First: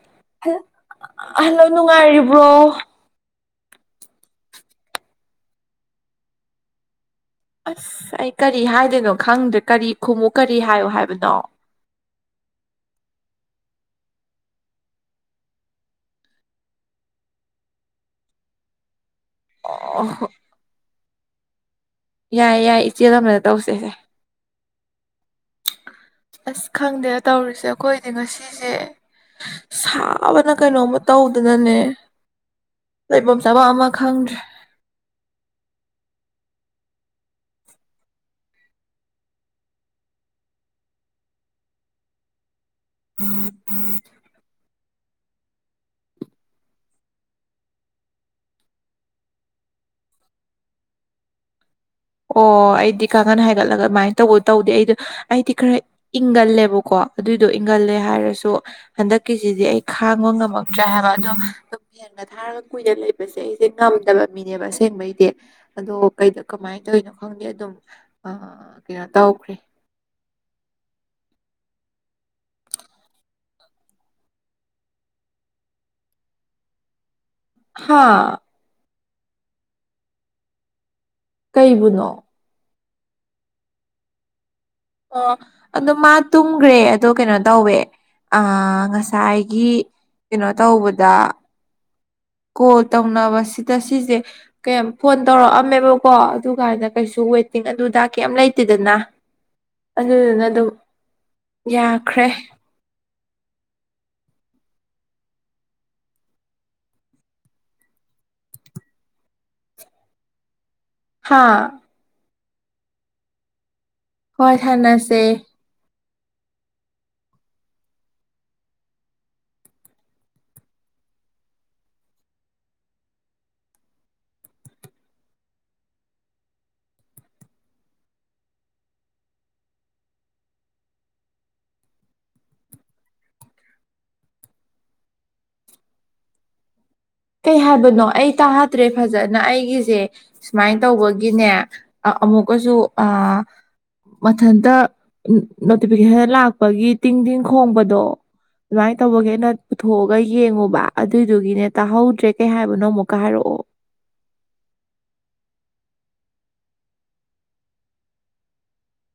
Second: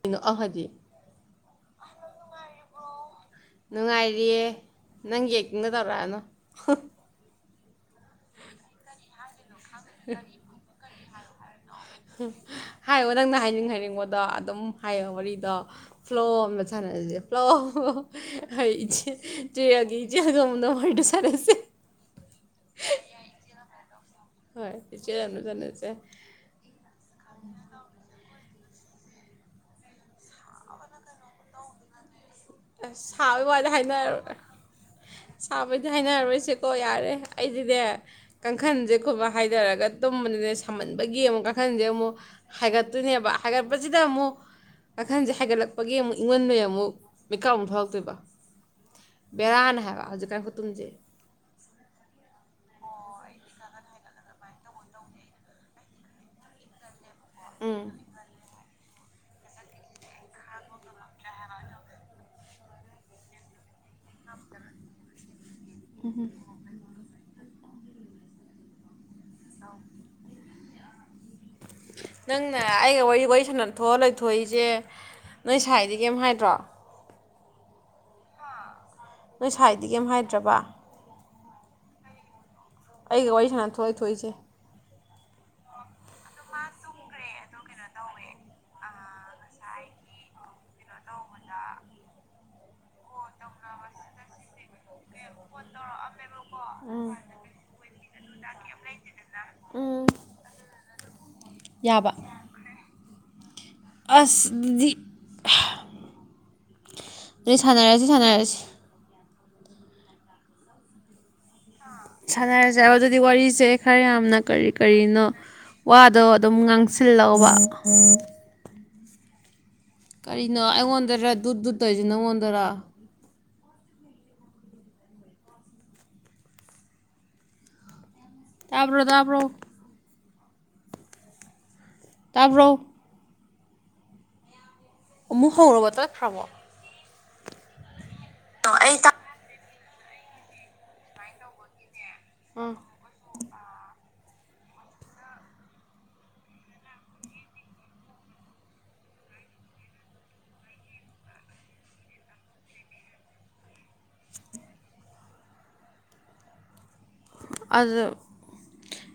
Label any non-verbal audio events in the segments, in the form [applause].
ꯀꯩꯅꯣ ꯍꯜ ꯑꯍꯗꯤ ꯍꯜꯂꯣ ꯅꯨꯡꯉꯥꯏꯔꯤꯕ꯭ꯔꯣ ꯅꯨꯡꯉꯥꯏꯔꯤꯌꯦ ꯅꯪꯒꯤ ꯑꯦꯛꯇꯤꯡꯗꯨ ꯇꯧꯔꯛꯑꯅꯨ ꯑꯁ ꯑꯩ ꯀꯔꯤ ꯍꯥꯏꯗꯣꯏꯅꯣ ꯈꯪꯗ꯭ꯔꯦ ꯀꯔꯤ ꯈꯨꯝꯃꯨ ꯀꯔꯤ ꯍꯥꯏꯌꯣ ꯍꯥꯏꯕꯅ [unintelligible] ꯍꯥꯏꯌꯣ ꯅꯪꯅ ꯍꯥꯏꯅꯤꯡ ꯍꯥꯏꯅꯤꯡꯕꯗꯣ ꯑꯗꯨꯝ ꯍꯥꯏꯌꯣ ꯋꯥꯔꯤꯗꯣ ꯐꯂꯣ ꯑꯃꯗ ꯁꯥꯟꯅꯖꯤ ꯐꯂꯣ ꯑꯩ ꯏꯆꯦ ꯆꯦꯑꯒꯤ ꯑꯣ [unintelligible] ꯈꯔꯦꯁꯦ ꯌꯥꯏ ꯌꯥꯏ ꯏꯆꯦꯜ ꯑꯃꯗ ꯇꯧꯁꯦꯁꯦ ꯍꯣꯏ ꯏꯆꯦꯜ ꯑꯃꯅ ꯁꯥꯟꯅꯁꯦ ꯑꯁ ꯈꯪꯗꯦ ꯇꯧꯔꯤꯁꯦ ꯑꯩꯈꯣꯏꯗꯤ ꯉꯁꯤꯖꯦ ꯁꯥꯕꯅ ꯀꯩꯅꯣꯝꯃ ꯇꯧꯗꯅꯅꯦ ꯑꯁ ꯂꯩꯐꯝ ꯁꯥꯕꯩ ꯆꯥꯐꯝ ꯋꯥꯗꯤ ꯑꯃ ꯈꯪꯗ꯭ꯔꯦ ꯍꯥꯏꯅꯔꯣꯏ ꯁꯥꯕꯩꯗꯤ ꯍꯥꯏꯅꯔꯔꯣꯏꯁꯦꯀꯣ ꯌꯥꯔꯦ ꯑꯩꯗꯤꯅꯦ ꯀꯥꯡꯈꯟꯖꯦ [unintelligible] ꯍꯥꯏꯗꯔꯒ ꯇꯨꯝꯕꯅꯤꯅꯦ ꯁꯥꯃꯟꯕꯒꯤ ꯑꯃꯨꯛ ꯀꯥꯡꯈꯟꯁꯦ ꯑꯃꯨꯛ ꯍꯥꯏꯒꯠꯇꯣꯏꯅꯦꯕ ꯍꯥꯏꯒꯠꯄꯖꯤꯗ ꯑꯃꯨꯛ ꯀꯈꯟꯖꯦ ꯍꯥꯏꯒꯠꯂꯛꯄꯒꯤ ꯑꯃꯨꯛ ꯏꯪꯃꯟꯕꯩ ꯑꯃꯨꯛ ꯃꯤꯀꯞ ꯑꯃꯨꯛ ꯊꯣꯛꯂꯛꯇꯣꯏꯕ ꯕꯦꯔꯥꯅꯦ ꯍꯥꯏꯕ ꯍꯧꯖꯤꯛꯀꯥꯟ ꯈꯨꯇꯨꯝꯖꯩ ꯑꯣ ꯑꯩꯗꯤ ꯀꯥꯡꯒꯟ ꯍꯥꯏꯒꯠꯂꯒ ꯑꯃꯥꯏ ꯇꯧꯕ ꯇꯧꯗꯦ ꯑꯩꯗꯣ ꯑꯩꯗꯤ ꯈꯔ ꯏꯪꯒꯜꯂꯦꯕꯀꯣ ꯑꯗꯨꯏꯗꯣ ꯎꯝ ꯏꯪꯒꯜꯂꯦ ꯍꯥꯏꯔꯁꯨ ꯍꯟꯗꯛꯀꯤꯖꯤꯗꯤ ꯑꯩ ꯈꯥꯡꯕ ꯉꯝꯃꯛꯇ꯭ꯔꯦ ꯍꯥꯏꯕ ꯑꯗꯣ ꯑꯗꯨꯝ ꯍꯦꯟꯒ ꯊꯥꯔꯒ ꯀꯨꯏꯅ ꯂꯩꯕꯁꯦ ꯑꯩꯁꯦ ꯉꯝꯗꯕ ꯃꯤꯅꯦꯕ ꯑꯁꯦꯡꯕꯩꯗꯤ ꯑꯗꯣ ꯀꯩꯗ ꯀꯃꯥꯏ ꯈꯪꯗꯦ ꯑꯗꯨꯝ ꯑꯥ ꯀꯩꯅꯣ ꯇꯧꯈ꯭ꯔꯦ ꯅꯪꯅ ꯑꯩꯒ ꯋꯥꯔꯤ ꯋꯥꯔꯤ ꯁꯥꯟꯅ ꯊꯣꯛꯑ ꯂꯩꯊꯣꯏꯖꯦ ꯅꯣꯏ ꯁꯥꯏꯗꯤ ꯀꯩꯏꯝ ꯍꯥꯏꯗ꯭ꯔꯣ ꯍꯥꯥ ꯅꯣꯏ ꯁꯥꯏꯗꯤ ꯀꯩꯏꯝ ꯍꯥꯏꯗ꯭ꯔꯕ ꯀꯩꯕꯨꯅꯣ ꯑꯩꯒꯤ ꯋꯥꯔꯤ ꯁꯥꯅꯊꯣꯛꯑ ꯂꯩꯊꯣꯏꯖꯦ ꯑꯣ ꯑꯗꯣ ꯃꯥ ꯇꯨꯝꯒꯔꯦ ꯑꯗꯣ ꯀꯩꯅꯣ ꯇꯧꯋꯦ ꯑꯥ ꯉꯁꯥꯏꯒꯤ ꯀꯩꯅꯣ ꯇꯧꯕꯗ ꯀꯣꯜ ꯇꯧꯅꯕ ꯁꯤꯗ ꯁꯤꯖꯦꯀꯌꯥꯝ ꯐꯣꯟ ꯇꯧꯔꯛꯑ ꯃꯦꯕꯀꯣ ꯑꯗꯨ ꯀꯥꯏꯅ ꯀꯩꯁꯨ ꯋꯦꯇꯤꯡ ꯑꯗꯨꯗ ꯀꯩꯏꯝ ꯂꯩꯇꯦꯗꯅ ꯎꯝ ꯑꯗꯨꯗꯨꯅ ꯗꯨꯝ ꯌꯥꯕ ꯌꯥꯈ꯭ꯔꯦ ꯑꯁ ꯗꯨꯗꯤ ꯗꯨꯗꯤ ꯁꯥꯟꯅꯔꯖꯤ ꯁꯥꯟꯅꯔꯖꯤ ꯍꯥꯥ ꯁꯅꯔꯁꯦꯕ ꯑꯗꯨꯗꯤ ꯋꯥꯔꯤꯔꯤꯁꯦ ꯈꯔ ꯌꯥꯝꯅ ꯍꯣꯏ ꯀꯔꯤ ꯁꯥꯟꯅꯁꯦ ꯀꯔꯤꯅꯣ ꯋꯥꯗꯣ ꯗꯨꯝ ꯉꯥꯡꯁꯤꯜꯂꯣꯕ ꯀꯔꯤꯅꯣ ꯑꯩꯉꯣꯟꯗꯔꯥ ꯗꯨꯠ ꯗꯨꯠꯇꯧꯏꯖꯤ ꯅꯪꯉꯣꯟꯗꯔ ꯇꯥꯕ꯭ꯔꯣ ꯇꯥꯕ꯭ꯔꯣ ꯇꯥꯕ꯭ꯔꯣ ꯑꯃꯨꯛ ꯍꯧꯔꯕꫭ ꯇꯠꯈ꯭ꯔꯕꫭ ꯀꯩ ꯍꯥꯏꯕꯅꯣ ꯑꯩ ꯑꯩ ꯇꯥꯍꯗ꯭ꯔꯦ ꯐꯖꯅ ꯑꯩꯒꯤ ꯖꯦ ꯁꯨꯃꯥꯏꯅ ꯇꯧꯕꯒꯤꯅꯦ ꯑꯥ ꯑꯃꯨꯛꯀꯁꯨ ꯑ ꯃꯊꯟꯇ ꯅꯣꯇꯤꯐꯤꯀꯦꯁꯟ ꯂꯥꯛꯄꯒꯤ ꯇꯤꯡ ꯇꯤꯡ ꯈꯣꯡꯕꯗꯣ ꯑꯗꯨꯃꯥꯏꯅ ꯇꯧꯕꯒꯤ ꯑꯦꯅ ꯄꯨꯊꯣꯛꯑꯒ ꯌꯦꯡꯉꯨꯕ ꯑꯗꯨꯏꯗꯨꯒꯤꯅꯦ ꯇꯥꯍꯧꯗ꯭ꯔꯦ ꯀꯩ ꯍꯥꯏꯕꯅꯣ ꯑꯃꯨꯛꯀ ꯍꯥꯏꯔꯛꯑꯣ ꯑꯗꯨ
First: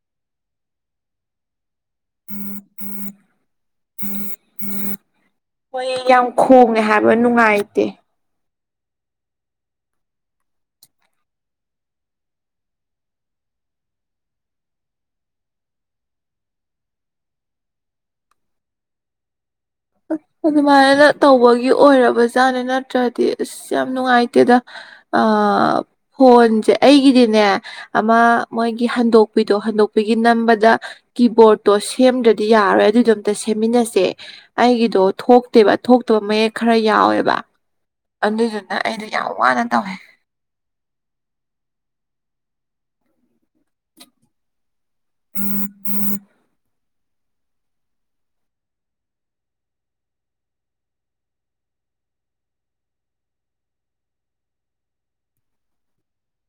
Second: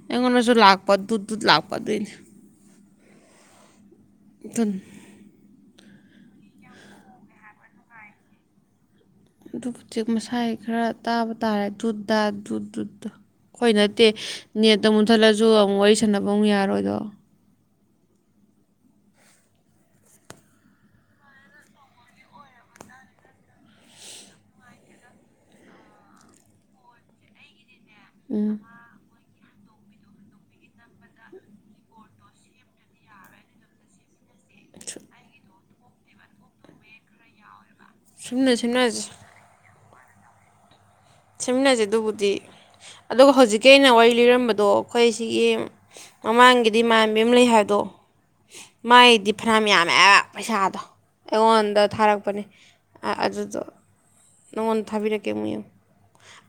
ꯑꯩꯉꯣꯟꯗꯁꯨ ꯂꯥꯛꯄ ꯗꯨꯠ ꯗꯨꯠ ꯂꯥꯛꯄ ꯄ ꯑꯗꯨꯏꯅꯦ ꯏ ꯊꯟ ꯍꯣꯏ ꯌꯥꯝ ꯈꯣꯡꯉꯦ ꯍꯥꯏꯕ ꯅꯨꯡꯉꯥꯏꯇꯦ ꯑꯗꯨꯕꯨꯗꯤ ꯃꯁꯥꯏ ꯈꯔ ꯇꯥꯕ ꯇꯥꯔꯦ ꯗꯨꯗ ꯗꯨꯠ ꯑꯩꯈꫭꯏ ꯅꯠꯇꯦ ꯅꯦꯠꯇ ꯃꯨꯟꯊꯠꯂꯁꯨ ꯑꯃꯨꯛ ꯋꯥꯔꯤ ꯁꯥꯟꯅꯕ ꯑꯃꯨꯛ ꯌꯥꯔꯣꯏꯗꯣ ꯑꯁ ꯑꯗꯨꯃꯥꯏꯅ ꯇꯧꯕꯒꯤ ꯑꯣꯏꯔꯕꯖꯥꯠꯅꯦ ꯅꯠꯇ꯭ꯔꯗꯤ ꯑꯁ ꯌꯥꯝ ꯅꯨꯡꯉꯥꯏꯇꯦꯗ ꯑ ꯐꯣꯟꯁꯦ ꯑꯩꯒꯤꯗꯤꯅꯦ ꯑꯃ ꯎꯝ ꯃꯣꯏꯒꯤ ꯍꯟꯗꯣꯛꯄꯤ ꯑꯗꯣ ꯍꯟꯗꯣꯛꯄꯤꯒꯤ ꯅꯝꯕꯗ ꯀꯤꯕꯣꯔꯠꯇꯣ ꯁꯦꯝꯗ꯭ꯔꯗꯤ ꯌꯥꯔꯣꯏ ꯑꯗꯨꯏꯗꯣ ꯑꯝꯇ ꯁꯦꯝꯃꯤꯟꯅꯁꯦ ꯑꯩꯒꯤꯗꯣ ꯊꯣꯛꯇꯦꯕ ꯊꯣꯛꯇꯕ ꯃꯌꯦꯛ ꯈꯔ ꯌꯥꯎꯋꯦꯕ ꯁꯦꯝꯅ ꯑꯗꯨꯗꯨꯅ ꯁꯦꯝꯅꯁꯦ ꯑꯩꯗꯤ ꯌꯥꯝ ꯋꯥꯅ ꯇꯧꯋꯦ ꯁꯦꯝꯃꯤꯟꯅꯖꯤ ꯑꯗꯨꯕꯨꯗꯤ ꯑꯗꯨꯒ ꯍꯧꯖꯤꯛꯀꯤ ꯑꯩꯅ ꯋꯥꯔꯤ ꯂꯤꯔꯝꯕꯗꯣ ꯑꯩꯈꯣꯏ ꯁꯤꯒꯤ ꯃꯃꯥꯡꯒꯤꯗꯤ ꯏꯃꯥꯟꯕꯤ ꯑꯃ ꯂꯩ ꯍꯥꯏꯕꯗꯣ ꯃꯥꯏꯗꯤ ꯐꯅꯌꯥꯝ ꯌꯥꯝꯃꯦ ꯄꯩꯁꯥꯗꯣ ꯑꯩꯉꯣꯟꯗ ꯊꯥꯔꯛꯄꯅꯦ ꯑꯗꯨꯗꯣ ꯅꯪꯉꯣꯟꯗ ꯊꯥꯕꯤꯔꯛꯀꯦ ꯑꯃꯨꯛ ꯌꯦꯡꯉꯨ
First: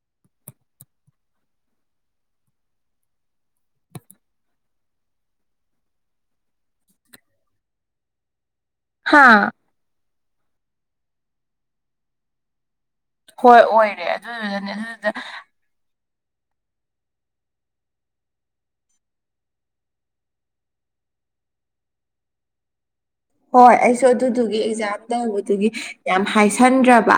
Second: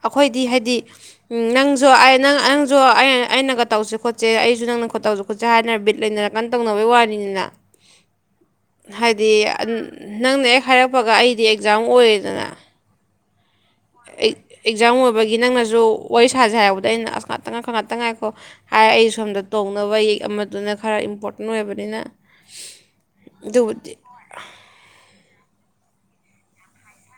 ꯑꯩꯈꯣꯏꯗꯤ ꯍꯥꯏꯗꯤ ꯅꯪꯁꯨ ꯅꯪꯁꯨ ꯑꯩꯅꯒ ꯇꯧꯁꯦ ꯈꯣꯠꯁꯦ ꯑꯩꯁꯨ ꯅꯪꯅ ꯇꯧꯁꯦ ꯈꯣꯠꯁꯦ ꯍꯥꯏꯗꯅ ꯕꯤꯠ ꯂꯩꯅꯔ ꯀꯟꯅ ꯇꯧꯅꯕꯩ ꯋꯥꯅꯤꯅꯤꯅ ꯍꯥ ꯍꯥꯏꯗꯤ ꯅꯪꯅ ꯍꯦꯛ ꯍꯥꯏꯔꯛꯄꯒ ꯑꯩꯗꯤ ꯑꯦꯛꯖꯥꯝ ꯑꯣꯏꯔꯦꯗꯅ ꯍꯣꯏ ꯑꯣꯏꯔꯦ ꯑꯗꯨꯗꯨꯅꯅꯦ ꯑꯦꯛꯖꯥꯝ ꯑꯗꯨꯗꯨꯗ ꯑꯣꯏꯕꯒꯤ ꯅꯪꯅꯁꯨ ꯋꯥꯔꯤ ꯁꯥꯥꯁꯦ ꯍꯥꯏꯕꯗ ꯑꯩꯅ ꯑꯁ ꯉꯥꯛꯇ ꯉꯥꯏ ꯉꯥꯛꯇ ꯉꯥꯏꯈꯣ ꯍꯥꯏ ꯑꯩ ꯁꯣꯝꯗ ꯇꯣꯡꯅꯕ ꯌꯦꯛ ꯑꯃꯗꯨꯅ ꯈꯔ ꯏꯝꯄꯣꯔꯇꯦꯟ ꯑꯣꯏꯕꯅꯤꯅ ꯍꯣꯏ ꯑꯗꯨꯕꯨꯗꯤ ꯑꯩꯁꯨ ꯑꯗꯨꯗꯨꯒꯤ ꯑꯦꯛꯖꯥꯝꯗ ꯑꯗꯨꯒꯤ ꯌꯥꯝ ꯍꯥꯏꯁꯟꯗ꯭ꯔꯕ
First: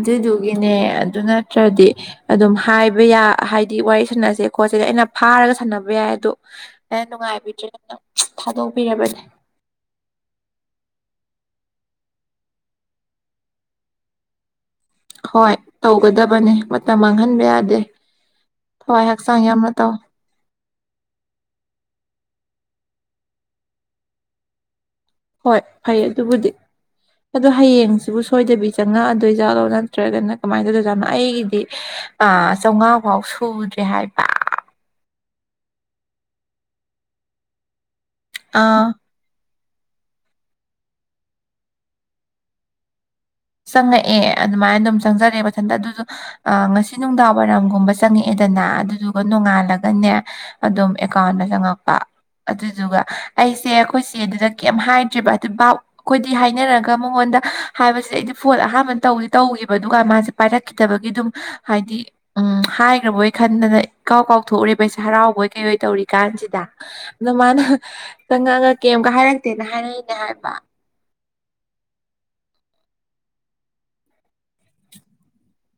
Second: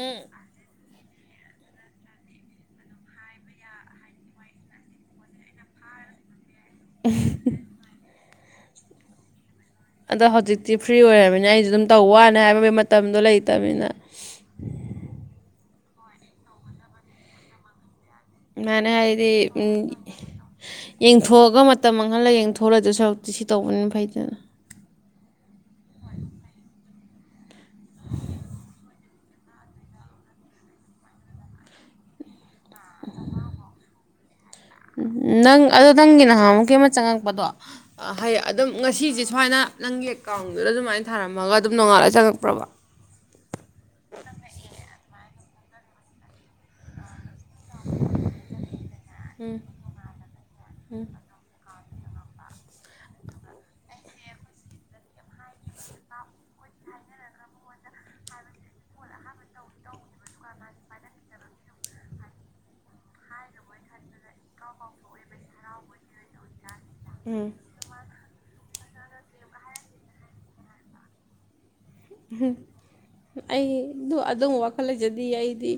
ꯎꯝ ꯑꯗꯨ ꯅꯠꯇ꯭ꯔꯗꯤ ꯑꯗꯨꯝ ꯍꯥꯏꯕ ꯌꯥ ꯍꯥꯏꯗꯤ ꯋꯥꯔꯤ ꯁꯥꯟꯅꯁꯦ ꯈꯣꯠꯁꯦ ꯑꯩꯅ ꯐꯥꯔꯒ ꯁꯥꯟꯅꯕ ꯌꯥꯏ ꯑꯗꯣ ꯑꯩꯅ ꯅꯨꯡꯉꯥꯏꯕꯤꯗꯔ꯭ꯦꯅ ꯇꯧ ꯊꯥꯗꯣꯛꯄꯤꯔꯕꯅꯦ ꯑꯗꯣ ꯍꯧꯖꯤꯛꯇꯤ ꯐ꯭ꯔꯤ ꯑꯣꯏꯔꯕꯅꯤꯅ ꯑꯩꯁꯡ ꯑꯗꯨꯝ ꯇꯧꯕ ꯋꯥꯅꯤ ꯍꯥꯏꯕꯒꯤ ꯃꯇꯝꯗꯣ ꯂꯩꯇꯝꯅꯤꯅ ꯍꯣꯏ ꯇꯧꯒꯗꯕꯅꯤ ꯃꯇꯝ ꯃꯥꯡꯍꯟꯕ ꯌꯥꯗꯦ ꯃꯥꯏꯅ ꯊꯋꯥꯏ ꯑꯩꯗꯤ ꯍꯛꯆꯥꯡ ꯌꯥꯝꯅ ꯎꯝ ꯇꯧ ꯌꯦꯡꯊꯣꯛꯑꯒ ꯃꯇꯝ ꯃꯥꯡꯍꯜꯂ ꯌꯦꯡꯊꯣꯛꯑ ꯂꯩꯗꯧ ꯁꯔꯨꯛꯇꯤ ꯁꯤ ꯇꯧꯕꯅꯤꯅ ꯐꯩꯗꯅ ꯍꯣꯏ ꯐꯩ ꯑꯗꯨꯕꯨꯗꯤ ꯑꯗꯣ ꯍꯌꯦꯡꯁꯤꯕꯨ ꯁꯣꯏꯗꯕꯤ ꯆꯪꯉꯛꯑꯗꯣꯏꯖꯥꯠꯂꯣ ꯅꯠꯇ꯭ꯔꯒꯅ ꯀꯃꯥꯏꯅ ꯇꯧꯗꯣꯏ ꯖꯥꯠꯅꯣ ꯑꯩꯒꯤꯗꯤ ꯑꯥ ꯆꯧꯉꯥ ꯐꯥꯎ ꯁꯨꯗ꯭ꯔꯦ ꯍꯥꯏꯕ ꯅꯪ ꯑꯗꯨ ꯅꯪꯒꯤ ꯅꯍꯥꯃꯨꯛꯀꯤ ꯑꯃ ꯆꯪꯉꯛꯄꯗꯣ ꯍꯌꯦ ꯑꯗꯨꯝ ꯑꯥ ꯉꯁꯤꯁꯦ ꯁꯨꯃꯥꯏꯅ ꯅꯪꯒꯤ ꯑꯦꯀꯥꯎꯟꯗꯨꯗ ꯑꯗꯨꯃꯥꯏ ꯊꯥꯔꯝꯃꯒ ꯑꯗꯨꯝ ꯅꯣꯡꯉꯥꯜꯂ ꯆꯪꯉꯛꯄ꯭ꯔꯕ ꯆꯪꯉꯛꯑꯦ ꯑꯗꯨꯃꯥꯏꯅ ꯑꯗꯨꯝ ꯆꯪꯖꯔꯦ ꯃꯊꯟꯇ ꯑꯗꯨꯁꯡꯖꯨ ꯉꯁꯤ ꯅꯨꯡꯗꯥꯡ ꯋꯥꯏꯔꯝꯒꯨꯝꯕ ꯆꯪꯉꯛꯑꯦꯗꯅ ꯑꯗꯨꯗꯨꯒ ꯅꯣꯡꯉꯥꯜꯂꯒꯅꯦ ꯑꯗꯨꯝ ꯑꯦꯀꯥꯎꯟꯗ ꯆꯪꯉꯛꯄ ꯑ ꯑꯗꯨꯗꯨꯒ ꯑꯩꯁꯦ ꯑꯩꯈꯣꯏ ꯆꯦ ꯗꯨꯗ ꯀꯩꯝ ꯍꯥꯏꯗ꯭ꯦꯔꯤꯕ ꯑꯗꯨ ꯚꯞ ꯑꯩꯈꯣꯏꯗꯤ ꯍꯥꯏꯅꯔꯒ ꯃꯉꯣꯟꯗ ꯍꯥꯏꯕꯁꯤꯗ ꯑꯩ ꯐꯣꯟ ꯑꯍꯥꯟꯕ ꯇꯧꯗꯤ ꯇꯧꯒꯤꯕ ꯑꯗꯨꯒ ꯃꯥꯖꯦ ꯄꯥꯏꯔꯛꯈꯤꯗꯕꯒꯤ ꯑꯗꯨꯝ ꯍꯥꯏꯗꯤ ꯍꯥꯏꯈ꯭ꯔꯕꯣꯏ ꯈꯟꯗꯅ ꯏ ꯀꯥꯎ ꯀꯥꯎꯊꯣꯛꯎꯔꯦꯕꯩꯁꯦ ꯍꯔꯥꯎꯕꯣꯏ ꯀꯩꯍꯣꯏ ꯇꯧꯔꯤ ꯀꯥꯟꯁꯤꯗ ꯑꯗꯣ ꯎꯝ ꯃꯥꯅ ꯆꯪꯉ ꯉ ꯀꯩꯝꯒ ꯍꯥꯏꯔꯛꯇꯦꯅ ꯍꯥꯏꯔꯛꯏꯅꯦ ꯍꯥꯏꯕ ꯎꯝ ꯑꯩ ꯗꯨ ꯑꯗꯨꯝꯕ ꯋꯥꯈꯜ ꯂꯩꯖꯗꯤꯌꯦ ꯑꯩ ꯗꯤ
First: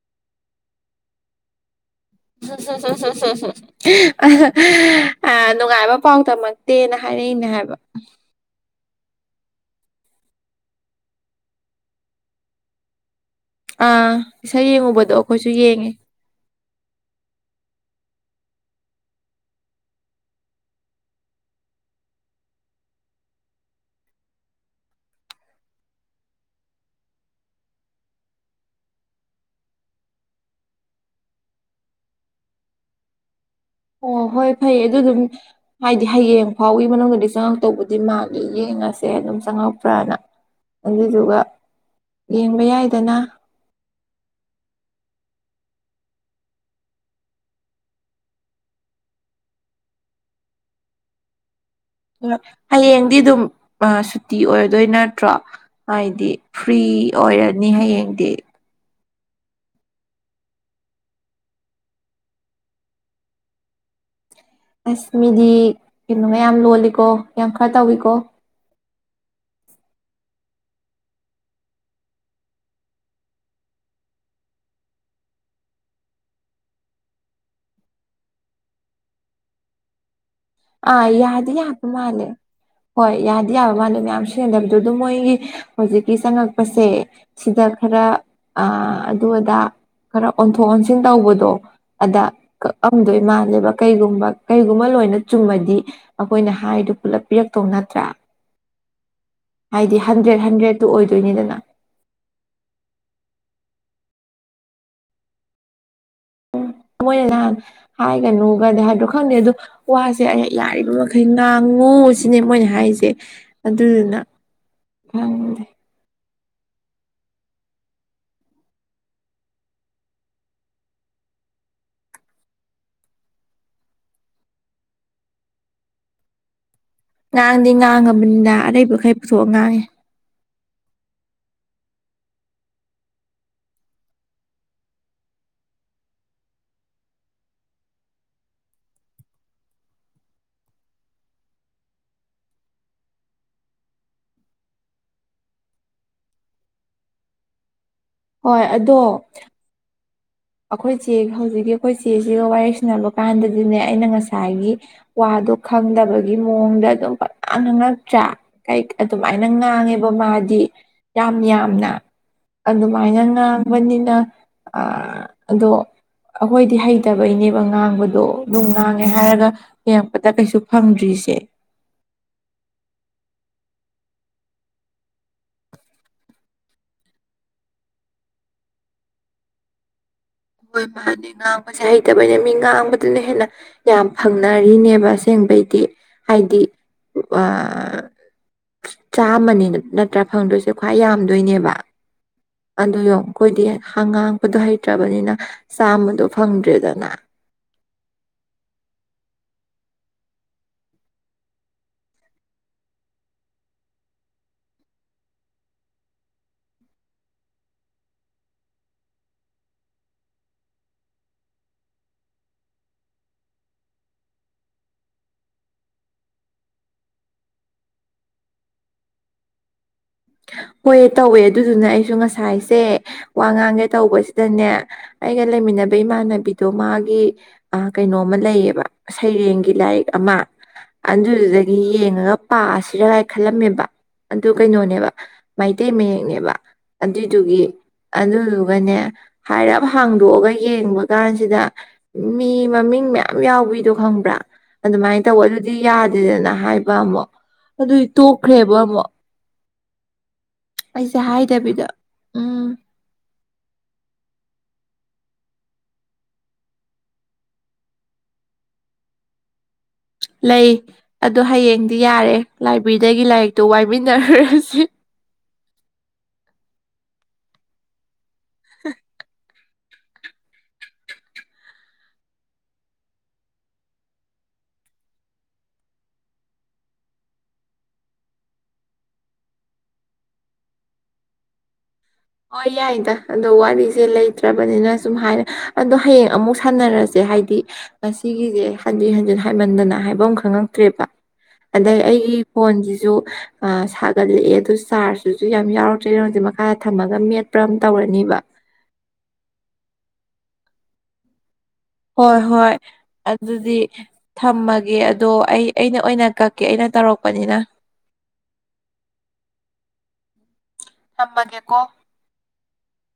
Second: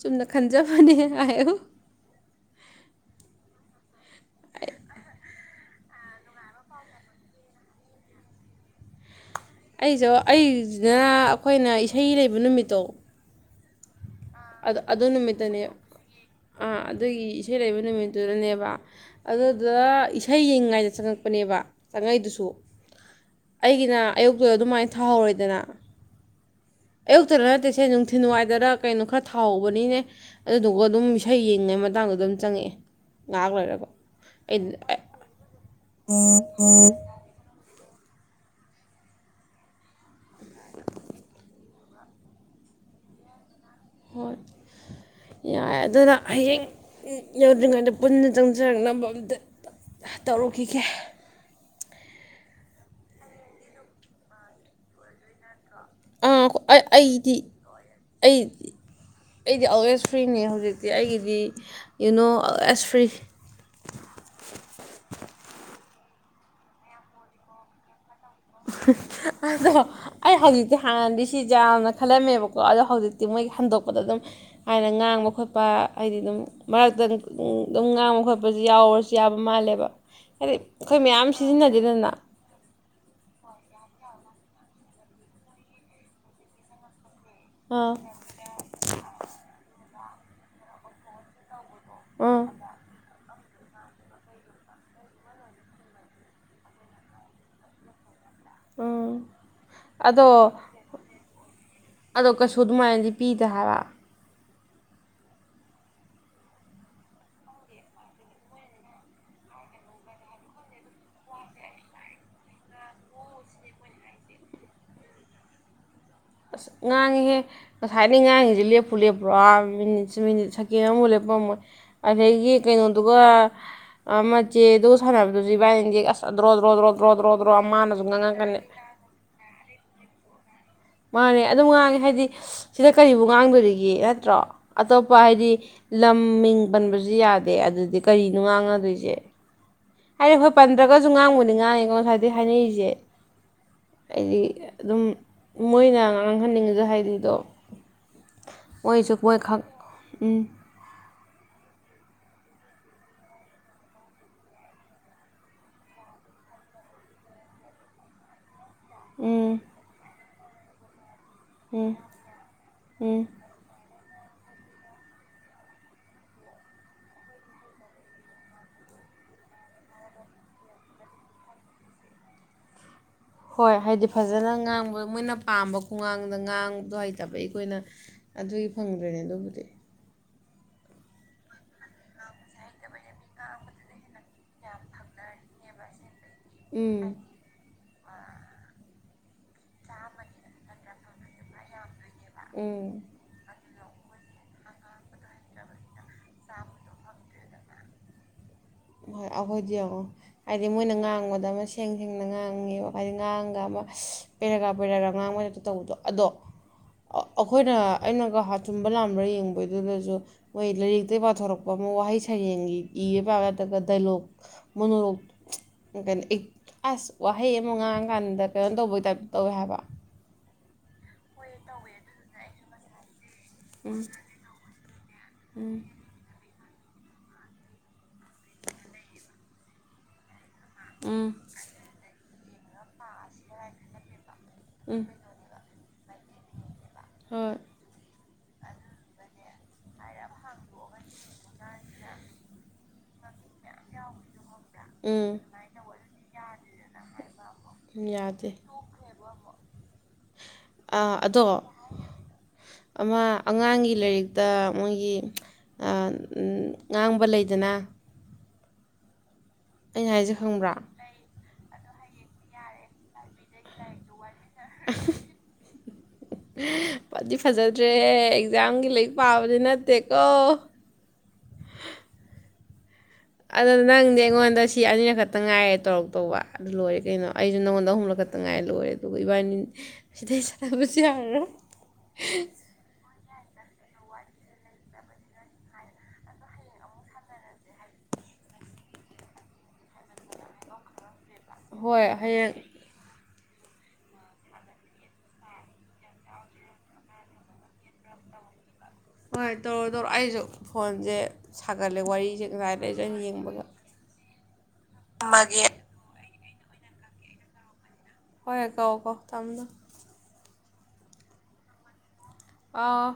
ꯆꯨꯝꯅ ꯈꯟꯖꯕꯅꯦ ꯍꯥꯏꯌꯨ ꯑ ꯅꯨꯡꯉꯥꯏꯕ ꯄꯥꯎ ꯇꯝꯃꯛꯇꯦꯅ ꯍꯥꯏꯔꯛꯏꯅꯦ ꯍꯥꯏꯕ ꯑꯩꯖꯨ ꯑꯩꯖꯤꯅ ꯑꯩꯈꯣꯏꯅ ꯏꯁꯩ ꯂꯩꯕ ꯅꯨꯃꯤꯠꯇꯣ ꯑꯥ ꯏꯁꯩ ꯑꯗꯨ ꯑꯗꯨ ꯌꯦꯡꯉꯨꯕꯗꯣ ꯑꯈꯣꯏꯁꯨ ꯅꯨꯃꯤꯠꯇꯅꯦ ꯌꯦꯡꯉꯦ ꯑꯥ ꯑꯗꯨꯒꯤ ꯏꯁꯩ ꯂꯩꯕ ꯅꯨꯃꯤꯠꯇꯨꯗꯅꯦꯕ ꯑꯗꯨꯗ ꯏꯁꯩ ꯌꯦꯡꯉꯤꯉꯥꯏꯗ ꯆꯪꯉꯛꯄꯅꯦꯕ ꯆꯪꯉꯛꯏꯗꯨꯁꯨ ꯑꯩꯒꯤꯅ ꯑꯌꯨꯛꯇꯨꯗ ꯑꯗꯨꯃꯥꯏꯅ ꯊꯥꯍꯧꯔꯦꯗꯅ ꯑꯌꯨꯛꯇꯗ ꯅꯠꯇꯦ ꯁꯦ ꯅꯨꯡꯊꯤꯟꯋꯥꯏꯗꯔ ꯀꯩꯅꯣ ꯈꯔ ꯊꯥꯎꯕꯅꯤꯅꯦ ꯑꯗꯨꯗꯨꯒ ꯑꯗꯨꯝ ꯏꯁꯩ ꯌꯦꯡꯉꯤꯉꯩ ꯃꯇꯥꯡꯗꯨꯗ ꯑꯗꯨꯝ ꯆꯪꯉꯛꯑꯦ ꯉꯥꯏꯍꯥꯛ ꯂꯩꯔꯒ ꯑꯣ ꯍꯣꯏ ꯑꯩ ꯐꯩꯌꯦ ꯑꯗꯨ ꯑꯗꯨꯝ ꯍꯥꯏꯗꯤ ꯍꯌꯦꯡ ꯐꯥꯎꯒꯤ ꯃꯅꯨꯡꯗꯗꯤ ꯆꯪꯉꯛꯇꯧꯕꯗ ꯗꯤ ꯃꯥꯜꯂꯤ ꯌꯦꯡꯉꯁꯦ ꯑꯗꯨꯝ ꯆꯪꯉꯛꯄ꯭ꯔꯅ ꯑꯗꯨꯗꯨꯒ ꯌꯦꯡꯕ ꯌꯥꯏꯗꯅ ꯍꯣꯏ ꯌꯥꯏ ꯑꯗꯨꯅ ꯍꯌꯦꯡ ꯌꯧꯗ꯭ꯔꯤꯉꯩꯗ ꯄꯨꯟꯅ ꯆꯪꯖꯔꯛꯅꯕ ꯑꯝꯇ ꯇꯧꯔꯨꯈꯤꯒꯦ ꯍ ꯍꯌꯦꯡꯗꯤ ꯑꯗꯨꯝ ꯑ ꯁꯨꯇꯤ ꯑꯣꯏꯔꯗꯣꯏ ꯅꯠꯇ꯭ꯔꯣ ꯍꯥꯏꯗꯤ ꯑꯥ ꯐ꯭ꯔꯤ ꯑꯩꯗꯤ ꯑꯣꯏꯔꯅꯤ ꯍꯌꯦꯡꯗꯤ ꯑꯩ ꯑꯩꯗꯤ ꯑꯜꯋꯦꯁ ꯐ꯭ꯔꯤꯅꯦ ꯍꯧꯖꯤꯛꯇꯤ ꯑꯩꯒꯤꯗꯤ ꯌꯨꯅꯣ ꯑꯜꯋꯦꯁ ꯐ꯭ꯔꯤ ꯑꯁ ꯃꯤꯗꯤ ꯀꯩꯅꯣ ꯃ ꯌꯥꯝ ꯂꯣꯜꯂꯤꯀꯣ ꯌꯥꯝ ꯈꯔ ꯇꯧꯏꯀꯣ ꯑꯗꯣ ꯑꯩ ꯍꯧꯖꯤꯛꯇꯤ ꯍꯥꯟꯅꯗꯤ ꯁꯤꯖꯦ ꯌꯥꯝꯅ ꯈꯜꯂꯝꯃꯦꯕꯀꯣ ꯑꯗꯣ ꯍꯧꯖꯤꯛꯇꯤ ꯃꯣꯏꯒꯤ ꯍꯟꯗꯣꯛꯄꯗ ꯑꯗꯨꯝ ꯍꯥꯏꯅ ꯉꯥꯡꯕ ꯈꯣꯠꯄ ꯍꯥꯏꯗꯤ ꯑꯗꯨꯝ ꯃꯔꯛꯇ ꯑꯗꯨꯝ ꯉꯥꯡꯕ ꯈꯣꯠꯄꯁꯤ ꯌꯥꯎꯔꯁꯨ ꯌꯥꯕ ꯃꯥꯜꯂꯦꯕ ꯍꯥꯏꯗꯤ ꯑꯩꯈꯣꯏ ꯑꯥ ꯃꯌꯥꯝ ꯌꯥꯗꯤ ꯌꯥ ꯕ ꯁꯤꯖꯤꯟꯅꯗꯦꯗꯅ ꯃꯥꯂꯦ ꯍꯣꯏ ꯌꯥꯗ ꯌꯥꯋꯥꯅꯤ ꯃꯌꯥꯝ ꯁꯤꯗꯕꯗ ꯑꯗꯨ ꯃꯣꯏꯒꯤ ꯍꯧꯖꯤꯛꯀꯤ ꯆꯪꯉꯛꯄꯁꯦ ꯁꯤꯗ ꯑꯥ ꯈꯔ ꯑꯗꯨ ꯑꯗꯥ ꯈꯔ ꯑꯣꯟꯊꯣꯛ ꯑꯣꯟꯁꯤꯟ ꯇꯧꯕꯗꯣ ꯑꯗ ꯑꯥ ꯀꯥꯀꯝꯗꯣꯏꯟ ꯃꯥꯜꯂꯦꯕ ꯀꯩꯒꯨꯝꯕ ꯀꯩꯒꯨꯝꯕ ꯂꯣꯏꯅ ꯆꯨꯝꯕꯗꯤ ꯑꯩꯈꯣꯏꯅ ꯍꯥꯏꯗꯣ ꯄꯨꯂꯞ ꯄꯤꯔꯛꯇꯧ ꯅꯠꯇ꯭ꯔꯥ ꯎꯝ ꯍꯥꯏꯗꯤ ꯑꯗꯣ ꯍꯟꯗ꯭ꯔꯦꯠ ꯍꯟꯗ꯭ꯔꯦꯗꯇꯨ ꯑꯣꯏ ꯇꯅꯤꯗꯅ ꯑꯗꯣ ꯀꯩꯁꯨ ꯑꯗꯨꯃꯥꯏꯅꯗꯤ ꯄꯤꯗꯦ ꯍꯥꯏꯕ ꯎꯝ ꯃꯣꯏꯅ ꯅꯍꯥꯟ ꯍꯥꯏꯒꯅꯨꯒꯗꯤ ꯍꯥꯏꯕꯗꯣ ꯈꯪꯗꯦ ꯑꯗꯨꯗꯣ ꯋꯥꯁꯦ ꯑ ꯌꯥꯔꯤꯕ ꯃꯈꯩ ꯉꯥꯡꯉꯨ ꯁꯤꯅꯦ ꯃꯣꯏꯅ ꯍꯥꯏꯔꯤꯁꯦ ꯑꯗꯨꯗꯨꯅ ꯈꯪꯗꯦ ꯑꯁ ꯉꯥꯡꯉꯤꯍꯦ ꯉꯁꯥꯏꯗꯒꯤ ꯉꯥꯡꯉꯤꯁꯤꯦ ꯂꯦꯞꯄꯨ ꯂꯦꯞꯄ꯭ꯔꯣ ꯃꯤꯅꯤꯠꯁ ꯃꯤꯅꯤꯠ ꯁꯦꯀꯦꯟ ꯑꯃꯨꯛ ꯂꯦꯞꯄꯝꯃꯣꯏ ꯑꯗꯒꯤ ꯀꯩꯅꯣꯗꯨꯒ ꯃꯆꯦꯗꯨ ꯁꯥꯟꯅꯕꯗꯨꯁꯨ ꯏꯕꯥꯏꯅꯤꯒꯤ ꯑꯁ꯭ꯔꯣ ꯗ꯭ꯔꯣ ꯗ꯭ꯔꯣ ꯗ꯭ꯔꯣ ꯗ꯭ꯔꯣ ꯉꯥꯡꯗꯤ ꯃꯥꯅꯁꯨ ꯉꯥꯡꯉꯕꯅꯤꯅ ꯉꯥꯡꯉꯛꯀꯅꯤ ꯑꯔꯩꯕꯈꯩ ꯄꯨꯊꯣꯛꯑ ꯉꯥꯡꯉꯤ ꯃꯥꯅꯦꯦ ꯑꯗꯨꯝ ꯉꯥꯡꯉꯦ ꯍꯥꯏꯗꯤ ꯁꯤꯗ ꯀꯔꯤꯕꯨ ꯉꯥꯡꯗꯣꯏꯔꯤꯒꯦ ꯅꯠꯇ꯭ꯔꯣ ꯑꯇꯣꯞꯄ ꯍꯥꯏꯗꯤ ꯂꯝ ꯃꯤꯡ ꯄꯟꯕꯁꯨ ꯌꯥꯗꯦ ꯑꯗꯨꯗꯤ ꯀꯔꯤꯅꯣ ꯉꯥꯡꯉꯗꯣꯏꯁꯦ ꯍꯥꯏꯔꯦ ꯑꯩ ꯍꯣꯏ ꯄꯟꯗ꯭ꯔꯒꯁꯨ ꯉꯥꯡꯕꯨꯅꯤ ꯉꯥꯡꯉꯤꯀꯣ ꯉ ꯍꯥꯏꯗꯤ ꯍꯥꯏꯅꯔꯤꯁꯦ ꯍꯥꯏꯗꯤ ꯑꯗꯨꯝ ꯃꯣꯏꯅ ꯉꯥꯡꯍꯟꯅꯤꯡꯉꯤꯗ ꯍꯥꯏꯗꯤꯗꯣ ꯍꯣꯏ ꯑꯗꯣ ꯃꯣꯏꯁꯨ ꯃꯣꯏꯈꯛ ꯎꯝ ꯑꯩꯈꯣꯏ ꯆꯦ ꯍꯧꯖꯤꯛꯀꯤ ꯑꯩꯈꯣꯏ ꯆꯦꯁꯤꯒ ꯋꯥꯔꯤꯔ ꯁꯟꯅꯕ ꯀꯥꯟꯗꯗꯤꯅꯦ ꯑꯩꯅ ꯉꯁꯥꯏꯒꯤ ꯋꯥꯗꯣ ꯈꯪꯗꯕꯒꯤ ꯃꯑꯣꯡꯗ ꯑꯗꯨꯝ ꯐꯖꯅ ꯉꯛꯇ꯭ꯔꯦ ꯑꯗꯨꯃꯥꯏꯅ ꯎꯝ ꯉꯥꯡꯉꯦꯕ ꯃꯥꯗꯤ ꯗꯤ ꯌꯥꯝ ꯌꯥꯝꯅ ꯎꯝ ꯑꯗꯨꯃꯥꯏꯅ ꯎꯝ ꯉꯥꯡꯕꯅꯤꯅ ꯑ ꯑꯗꯣ ꯑꯩꯈꯣꯏꯗꯤ ꯍꯩꯇꯕꯩꯅꯦꯕ ꯉꯥꯡꯕꯗꯣ ꯑꯗꯨꯝ ꯉꯥꯡꯉꯦ ꯍꯥꯏꯔꯒ ꯌꯦꯡꯉꯛꯄꯗ ꯀꯩꯁꯨ ꯐꯪꯗ꯭ꯔꯤꯁꯦ ꯍꯣꯏ ꯍꯥꯏꯗꯤ ꯐꯖꯅ ꯉꯥꯡꯕ ꯃꯣꯏꯅ ꯄꯥꯝꯕ ꯈꯒꯥꯡꯗ ꯉꯥꯡꯕꯗ ꯍꯩꯇꯕ ꯑꯩꯈꯣꯏꯅ ꯑꯗꯨꯒꯤ ꯐꯪꯗ꯭ꯔꯦꯅꯦ ꯑꯗꯨꯕꯨꯗꯤ ꯍꯣꯏ ꯃꯥꯅꯦ ꯉꯥꯡꯕꯁꯦ ꯍꯩꯇꯕꯅ ꯃꯤ ꯉꯥꯡꯕꯗꯨꯅ ꯍꯦꯟꯅ ꯌꯥꯝ ꯐꯪꯅꯔꯤꯅꯦꯕ ꯑꯁꯦꯡꯕꯩꯗꯤ ꯍꯥꯏꯗꯤ ꯎꯝ ꯆꯥꯃꯅꯤ ꯅꯠꯇ꯭ꯔꯥ ꯐꯪꯗꯣꯏꯁꯦ ꯈ꯭ꯋꯥꯏ ꯌꯥꯝꯗꯣꯏꯅꯦꯕ ꯎꯝ ꯑꯗꯨ ꯌꯣ ꯀꯣꯏꯗꯤ ꯍꯉꯥꯡꯕꯗꯣ ꯍꯩꯇ꯭ꯔꯕꯅꯤꯅ ꯆꯥꯝꯃꯗꯣ ꯐꯪꯗ꯭ꯔꯦꯗꯅ ꯍꯣꯏ ꯑꯩꯈꯣꯏꯗꯤ ꯌꯦꯡꯉꯣ ꯍꯥꯏꯗꯤ ꯃꯣꯏꯅ ꯉꯥꯡꯕꯗ ꯑꯃ ꯁꯦꯡ ꯁꯦꯡꯅ ꯉꯥꯡꯉꯦꯕ ꯍꯥꯏꯗꯤ ꯉꯥꯡꯉꯒ ꯑꯃ ꯄꯦꯔꯒ ꯄꯦꯔꯒꯥ ꯉꯥꯡꯕꯗ ꯇꯧꯕꯗꯣ ꯑꯗꯣ ꯑꯩꯈꯣꯏꯅ ꯑꯩꯅꯒ ꯆꯨꯝꯕ ꯂꯥꯝꯕ꯭ꯔꯥ ꯌꯦꯡꯕꯩꯗꯨꯗꯁꯨ ꯃꯣꯏ ꯂꯥꯏꯔꯤꯛꯇꯒꯤ ꯄꯥꯊꯣꯔꯛꯄ ꯑꯃ ꯋꯥꯍꯩ ꯁꯩꯔꯦꯡꯒꯤ ꯏꯔ ꯄꯥ ꯑꯗꯨꯒ ꯗꯥꯏꯂꯣꯛ ꯃꯣꯅꯣꯔꯣꯛ ꯀꯩꯅꯣ ꯑꯦ ꯑꯁ ꯋꯥꯍꯩ ꯑꯃ ꯉꯥꯡꯉꯀꯥꯟꯗ ꯀꯩꯅꯣ ꯇꯧꯕꯩ ꯇꯥꯏꯞꯇ ꯇꯧꯋꯦ ꯍꯥꯏꯕꯥ ꯍꯣꯏ ꯇꯧꯋꯦ ꯑꯗꯨꯗꯨꯅ ꯑꯩꯁꯨ ꯉꯁꯥꯏꯁꯦ ꯋꯥ ꯉꯥꯡꯒꯦ ꯎꯝ ꯇꯧꯕꯁꯤꯗꯅꯦ ꯑꯩꯒ ꯎꯝ ꯂꯩꯃꯤꯟꯅꯕ ꯏꯃꯥꯟꯅꯕꯤ ꯑꯗꯣ ꯃꯥꯒꯤ ꯀꯩꯅꯣꯃ ꯂꯩꯌꯦꯕ ꯁꯩꯔꯦꯡꯒꯤ ꯂꯥꯏꯔꯤꯛ ꯑꯃ ꯑꯗꯨꯗꯨꯗꯒꯤ ꯌꯦꯡꯉꯒ ꯄꯥꯁꯤꯔꯒꯥꯏ ꯈꯜꯂꯝꯃꯦꯕ ꯑꯗꯨ ꯎꯝ ꯎꯝ ꯀꯩꯅꯣꯅꯦꯕ ꯃꯩꯇꯩ ꯃꯌꯦꯡꯅꯦꯕ ꯍꯣꯏ ꯑꯗꯨꯏꯗꯨꯒꯤ ꯑꯗꯨꯗꯨꯒꯅꯦ ꯍꯥꯏꯔꯞ ꯍꯥꯡꯗꯣꯛꯑꯒ ꯌꯦꯡꯕ ꯀꯥꯟꯁꯤꯗ ꯃꯤ ꯃꯃꯤꯡ ꯃꯌꯥꯝ ꯌꯥꯝ ꯌꯥꯎꯕꯤꯗꯣ ꯈꯪꯕ꯭ꯔꯥ ꯑꯗꯨꯃꯥꯏꯅ ꯎꯝ ꯇꯧꯕ ꯑꯗꯨꯗꯤ ꯌꯥꯗꯦꯗꯅ ꯍꯥꯏꯕ ꯑꯃꯨꯛ ꯑꯗꯨꯏ ꯌꯥꯗꯦ ꯇꯣꯛꯈ꯭ꯔꯦꯕ ꯑꯃꯨꯛ ꯑꯥ ꯑꯩꯁꯦ ꯑꯗꯣ ꯍꯥꯏꯗꯕꯤꯗ ꯎꯝ ꯑꯃ ꯑꯉꯥꯡꯒꯤ ꯂꯥꯏꯔꯤꯛꯇ ꯇ ꯃꯣꯏꯒꯤ ꯉꯥꯡꯕ ꯂꯩꯗꯅ ꯑꯩꯅ ꯍꯥꯏꯁꯦ ꯂꯩ ꯈꯪꯕ꯭ꯔꯥ ꯑꯗꯨ ꯍꯌꯦꯡ ꯗꯤ ꯌꯥꯔꯦ ꯂꯥꯏꯕ꯭ꯔꯦꯔꯤꯗꯒꯤ ꯂꯥꯏꯔꯤꯛ ꯇꫭ ꯋꯥꯏꯃꯤꯟꯅꯔꯨꯔꯁꯤ ꯐꯗꯤ ꯐꯖꯗ꯭ꯔꯦꯍꯦ ꯑꯦꯛꯖꯥꯥꯡꯒꯤ ꯂꯥꯏꯔꯤꯛ ꯄꯥꯕꯗꯤ ꯅꯠ ꯇꯦꯀꫭ ꯑꯗꯨ ꯅꯪꯗꯤ ꯑꯩꯉꯣꯟꯗ ꯁꯤ ꯑꯅꯤꯔꯛ ꯈꯛꯇ ꯉꯥꯏꯔꯦ ꯇꯧꯔꯛꯇꯧꯕ ꯑꯗꯨ ꯂꯣꯏꯔꯦ ꯀꯩꯅꯣ ꯑꯩꯁꯨ ꯅꯪꯉꯣꯟꯗ ꯑꯍꯨꯝꯂꯛ ꯈꯛꯇ ꯉꯥꯏꯔꯦ ꯂꯣꯏꯔꯦ ꯑꯗꯨꯒ ꯏꯕꯥꯅꯤ ꯁꯤꯗꯩ ꯆꯠꯅꯕꯁꯨ ꯌꯥꯔꯔꫭꯏ ꯍꯣꯏ ꯌꯥꯏꯗ ꯑꯗꯣ ꯋꯥꯔꯤꯁꯦ ꯂꯩꯇ꯭ꯔꯕꯅꯤꯅ ꯁꯨꯝ ꯍꯥꯏꯔ ꯑꯗꯣ ꯍꯌꯦꯡ ꯑꯃꯨꯛ ꯁꯥꯟꯅꯔꯁꯦ ꯍꯥꯏꯗꯤ ꯉꯁꯤꯒꯤꯁꯦ ꯍꯟꯖꯤꯟ ꯍꯟꯖꯤꯟ ꯍꯥꯏꯃꯟꯗꯅ ꯍꯥꯏꯕꯝ ꯈꯪꯉꯛꯇ꯭ꯔꯦꯕ ꯑꯗꯩ ꯍꯣꯏ ꯑꯩꯒꯤ ꯍꯌꯦꯡ ꯐꯣꯟꯖꯤꯖꯨ ꯑꯥ ꯁꯥꯒꯠꯂꯛꯑꯦ ꯑꯗꯨ ꯆꯥꯔꯖꯇꯨꯁꯨ ꯌꯥꯝ ꯌꯥꯎꯔꯛꯇ꯭ꯔꯦ ꯅꫭꯏꯗꯤ ꯃꯈꯥꯗ ꯊꯝꯃꯒ ꯃꯦꯠꯄ꯭ꯔꯥ ꯑꯝ ꯇꯧꯔꯅꯤꯕ ꯍꯣꯏ ꯇꯧꯔꯣ ꯇꯧꯔꯣ ꯑꯩꯁꯨ ꯐꯣꯟꯖꯦ ꯁꯥꯒꯠꯂꯦ ꯍꯣꯏ ꯋꯥꯔꯤꯁꯦ ꯉꯥꯏꯕꯩꯖꯨ ꯑꯩ ꯌꯦꯡꯕꯒ ꯊꯝꯃ ꯒꯦ ꯑꯗꯣ ꯑꯩ ꯑꯩꯅ ꯑꯣꯏꯅ ꯀꯛ ꯀꯦ ꯑꯩꯅ ꯇꯧꯔꯛꯄꯅꯤꯅ ꯍꯣꯏ ꯀꯥꯛꯑꫭ ꯀꯥꯛꯑꫭ ꯊꯝꯃꫭ ꯊꯝꯃꫭ ꯇꯝꯃꯒꯦ ꯀꯣ ꯑꯥ